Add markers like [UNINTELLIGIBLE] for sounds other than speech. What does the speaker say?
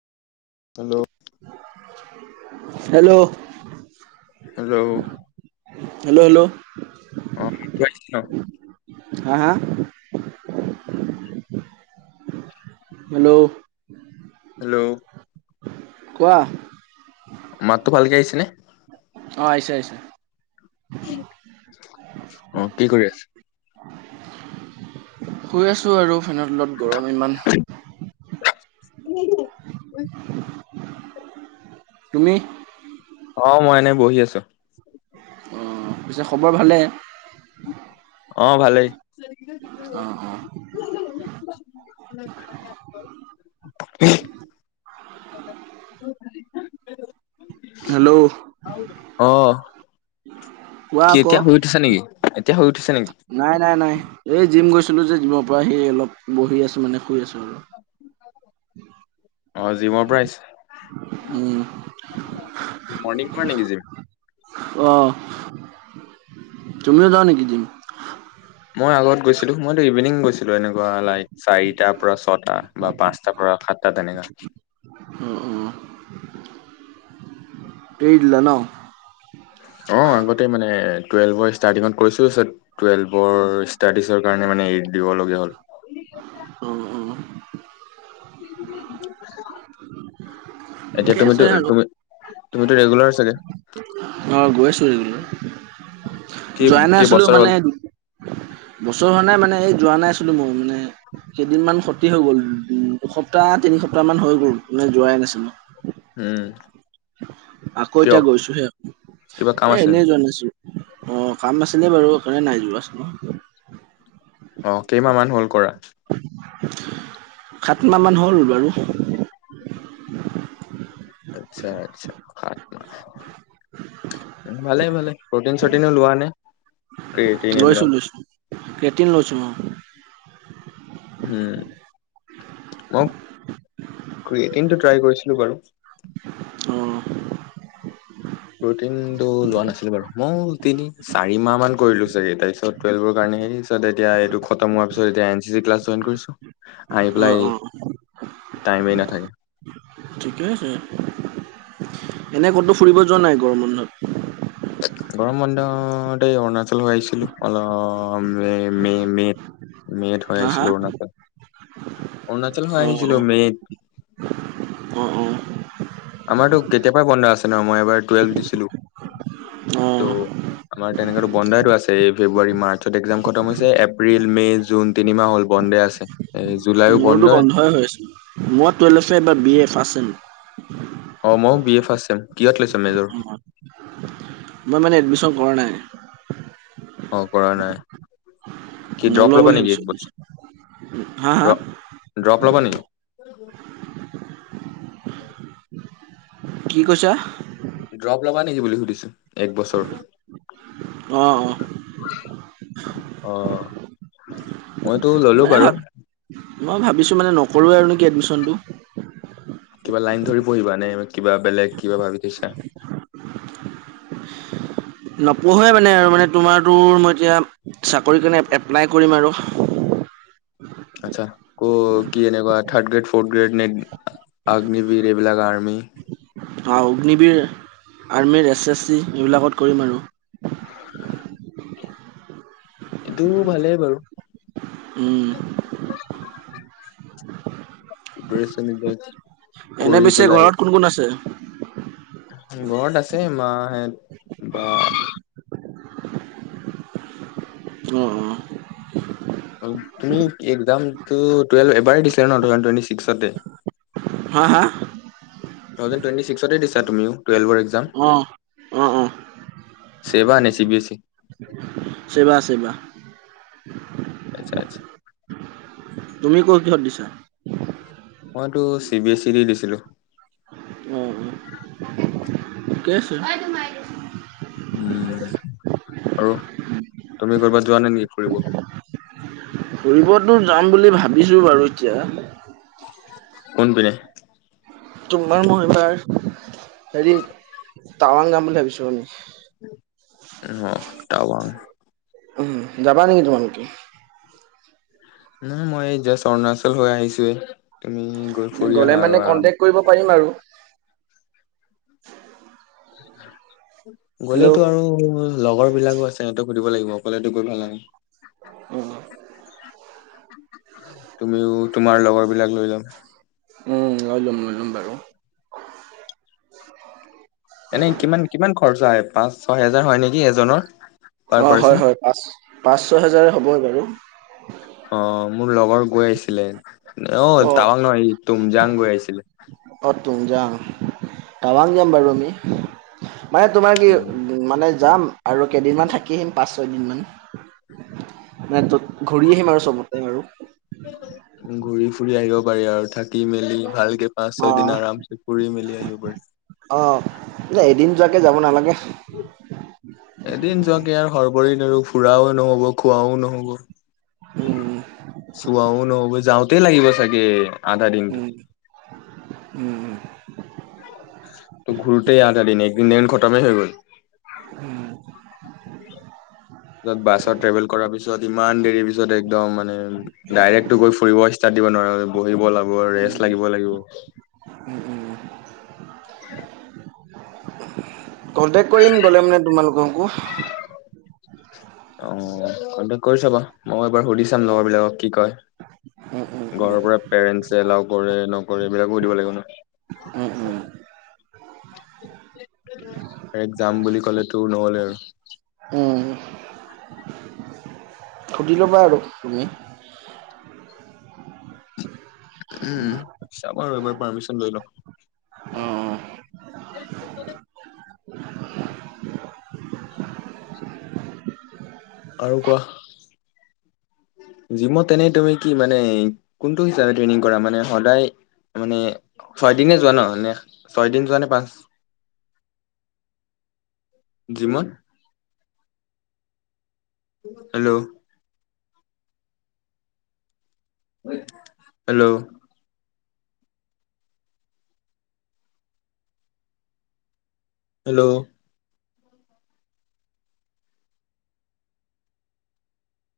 Hello? Hello? Hello? Hello, hello? অ' ইটো আহিল ন? হা, হা? হেল্ল? হেল্ল'? কোৱাঁ। মাততো ভালকে আহিছে নে? অ' আহিছে আহিছে। অ' কি কৰি আছে? শুই আছোঁ আৰু ফেনৰ তলত গৰম ইমান। [UNINTELLIGIBLE] তুমি। অ' মই এনে বহি আছে। অ' পিছে খবৰ ভালে? অ ভালেই। অঁ অঁ। [UNINTELLIGIBLE] [INAUDIBLE] হেল্ল'? অ। কোৱা কি আকৌ এতিয়া শুই উঠিছা নেকি? এতিয়া শুই উঠিছা নেকি? নাই নাই নাই, এই জিম গৈছিলোঁ যে জিমৰ পৰা আহি অলপ বহি আছো মানে শুই আছো আৰু। অ জিমৰ পৰা আহিছে। উম। মৰ্নিং কৰা নেকি জিম? অ, তুমিও যোৱা নেকি জিম? মই আগত গৈছিলোঁ, মইতো ইভিনিং গৈছিলোঁ এনেকুৱা লাইক চাৰিটাৰ পৰা ছটা বা পাঁচটা পৰা সাতটা তেনেকা। উম উম। এৰি দিলা ন? অ আগতেই মানে টুৱেল্ভৰ ষ্টাৰ্টিঙত কৰিছিলোঁ চ টুৱেল্ভৰ ষ্টাডিছৰ কাৰণে মানে এৰি দিবলগীয়া হ'ল। উম উম। এতিয়া ঠিকে আছে তুমিটো আৰু তুমি তুমিটো ৰেগুলাৰ চাগে? অ গৈছিলো [UNINTELLIGIBLE] কেই যোৱাই নাই আছিলো কেইবছৰ হ'ল মানে বছৰ হোৱা নাই মানে এই যোৱা নাই আছিলো বহু দিনে, কেইদিনমান ক্ষতি হৈ গ'ল। উম, দুসপ্তাহ, তিনি সপ্তাহমান হৈ গ'ল মানে যোৱাই নাছিলোঁ। উম। আকৌ কিয়? এতিয়া গৈছোহে, কিবা কাম এ আছে এনেই নেকি? যোৱা নাছিলোঁ। অ কাম নাছিলে বাৰু সেইকাৰণে নাই যোৱা। অ কেইমাহ মান হ'ল কৰা? সাত মাহমান হ'ল বাৰু। আচ্ছা আচ্ছা সাত মাহ। ভালেই ভালেই, প্ৰটিন - চটিনো লোৱা নে? ক্ৰিয়েটিন লৈছো এইবিলাক লৈছো, ক্ৰেটিন লৈছোঁ উম। উম, মই ক্ৰেটিনটো ট্ৰাই কৰিছিলো বাৰু। অ। প্ৰটিনটো লোৱা নাছিলো বাৰু মই তিনি, চাৰি মাহমান কৰিলো চাগে তাৰপিছত টোৱেলভৰ কাৰণে এই [UNINTELLIGIBLE] এতিয়া এইটো খটম হোৱাৰ পিছত এতিয়া N C C class join কৰিছোঁ। হুম উম। টাইমে নাথাকে। [INAUDIBLE] ঠিকে আছে, এনে ক'তো ফুৰিব যোৱা নাই গৰম বন্ধত? গৰম বন্ধতে অৰুণাচল হৈ আহিছিলো, অল মে মে মে মে'ত হৈ হা হা আহিছিলো অৰুণাচল, অৰুণাচল হৈ অ আহিছিলো অ মে'ত। অ অ আমাৰতো কেতিয়া পৰাই বন্ধ আছে ন মই এইবাৰ টুৱেলভ দিছিলো। অ। ত' আমাৰ তেনেকেতো বন্ধাইটো আছে এই ফেব্ৰুৱাৰী, মাৰ্চত এক্সাম খতম হৈছে এপ্ৰিল, মে জুন তিনিমাহ হ'ল বন্ধে আছে। এ জুলাই মোৰতো বন্ধই হৈ আছে, মই [UNINTELLIGIBLE] এইবাৰ বি এ ফাৰ্ষ্ট ছেম। অ ময়ো বি এ ফাৰ্ষ্ট ছেম, কিহত লৈছা মেজৰ? মই মানে এডমিশ্যন কৰা নাই। অ কৰা নাই। কি ড্ৰপ নলওঁ লবা বুলি নেকি ভাবিছো। একবছৰ, হা হা ড্ৰপ- ড্ৰপ লবা নি? কি কৈছা? ড্ৰপ লবা নিকি বুলি সুধিছো, এক বছৰ। অঁ অঁ'। অ, মইতো ল'লো মানে ভাব বাৰু। মই ভাবিছোঁ মানে, নকৰোঁ আৰু নেকি এডমি্শনটো। কিবা লাইন ধৰি পঢ়িবা নে, এ কিবা বেলেগ কিবা ভাবি থৈছা? নপঢ়োৱে মানে আৰু, মানে তোমাৰতো মই এতিয়া চাকৰি কাৰণে এপ্লাই কৰিম আৰু। আৎচ্ছা, ক' কি এনেকুৱা থাৰ্ড গ্ৰেড, ফৰ্ গ্ৰেড, নে ক অগ্নিবীৰ নে কি এইবিলাক আৰ্মি। অ অগ্নিবীৰ, আৰ্মিৰ, এছ এছ চি এইবিলাকত কৰিম আৰু। এইটো ভালেই বাৰু। উম' [UNINTELLIGIBLE] এনেই কৰি পিছে পেলাই ঘৰত কোন কোন আছে? ঘৰত আছে মাহেঁত বা। উম' উম' তুমি এক্সামটো টুৱেলভ এবাৰ দিছিলা ন' টু থাউজেণ্ড টুৱেণ্টি ছিক্সতে। হাঁ হাঁ। টু থাওজেণ্ড টুৱেটি ছিক্সতে দিছা তুমিও টুৱেলভৰ এক্সাম? অঁ অঁ অঁ চেবা নে C B S E? SEBA, SEBA. আৎচ্ছা আৎচ্ছা। তুমি ক' কিহত দিছা? মইতো চি বি এছ ই তে দিছিলোঁ। অঁ অঁ। ঠিকে আছে। উম' আৰু, তুমি কৰ'বাত যোৱা নাই নিকি ফুৰিব? ফুৰিবতো যাম বুলি ভাবিছোঁ বাৰু এতিয়া। কোনপিনে? তোমাৰ মই এইবাৰ হেৰি, টাৱাং যাম বুলি ভাবিছোঁ আমি। উম অঁ, তাৱাং। উম' যাবা নেকি তোমালোকে? উম' মই এই জাষ্ট অৰুণাচল হৈ আহিছোৱে। তুমি- গৈ মানে ফুৰি গ'লে আহা আৰু মেনে আৰাম কনটেক্ট কৰিব পাৰিম আৰু। হেল্ল' গ'লেতো আৰু- লগৰ বিলাকো আছে সিহঁতক সুধিব লাগিব। অকলেতো গৈ ভাল নালাগে। অঁ' তুমিও তোমাৰ লগৰ বিলাক লৈ যাম। উম' লৈ লম লৈ লম বাৰু। এনেই কিমান কিমান খৰচা হয়, পাঁচ ছয় হেজাৰ হয় নেকি এজনৰ? পাৰ অঁ' হয় পাৰ্চন হয়, পাঁচ পাঁচ, ছয় হেজাৰে হ'বই বাৰু। অঁ' মোৰ লগৰ গৈ আহিছিলে। অঁ, অ', তাৱাং নহয়, তুমজাং গৈ আহিছিলে। অ তুমজাং, টাৱাং যাম বাৰু আমি। মানে তোমাৰ কি? উম মানে যাম আৰু কেইদিনমান থাকি আহিম পাঁচ ছয়দিনমান। নাই তত ঘূৰি আহিম আৰু চবতে আৰু। ঘূৰি ফুৰি আহিব পাৰি আৰু থাক থাকি মেলি ভালকে পাঁচ ছয় দিন অ', আৰামছে ফুৰি মেলি আহিব পাৰি অ, এ এদিন যোৱাকে যাব নালাগে। এদিন যোৱাকে আৰু হৰবৰীত আৰু ফুৰাও ন'হব খোৱাও ন'হব উম, চোৱও নহব যাওঁতেই লাগিব চাগে আধা দিনটো উম উম উম ঘূৰোতেই আধা দিন একদিন দেখোন খটমে হৈ গ'ল উম ত বাছত ট্ৰেভেল কৰাৰ পিছত ইমান দেৰি পিছত একদম মানে ডাইৰেক্টটো গৈ ফুৰিব ষ্টাৰ্ট দিব নোৱাৰ বহিব লাগিব ৰেষ্ট লাগিব লাগিব উম উম কন্টেক্ কৰিম গলে মানে তোমালোককো অ কন্টেক কৰি চাবা মই এবাৰ সুধি চাম লগৰ বিলাকক কি কয় উম, উম, ঘৰৰ উম, পৰা পেৰেণ্টচ এলাও কৰে নকৰে এইবিলাকো সুধিব লাগিব ন উম উম এ যাম বুলি ক'লে তোৰ নহলে হয় উম সুধি ল'বা আৰু তুমি উম চাম আৰু এবাৰ পাৰ্মিশন লৈ লওঁ অ'। [UNINTELLIGIBLE] আৰু কোৱা জিমত তেনেই তুমি কি মানে কোনটো হিচাপে ট্ৰেইনিং কৰা মানে সদায় মানে ছয় দিনে যোৱা ন নে ছয় দিন যোৱা নে পাঁচ জিমত হেল্ল' হেল্ল' হেল্ল'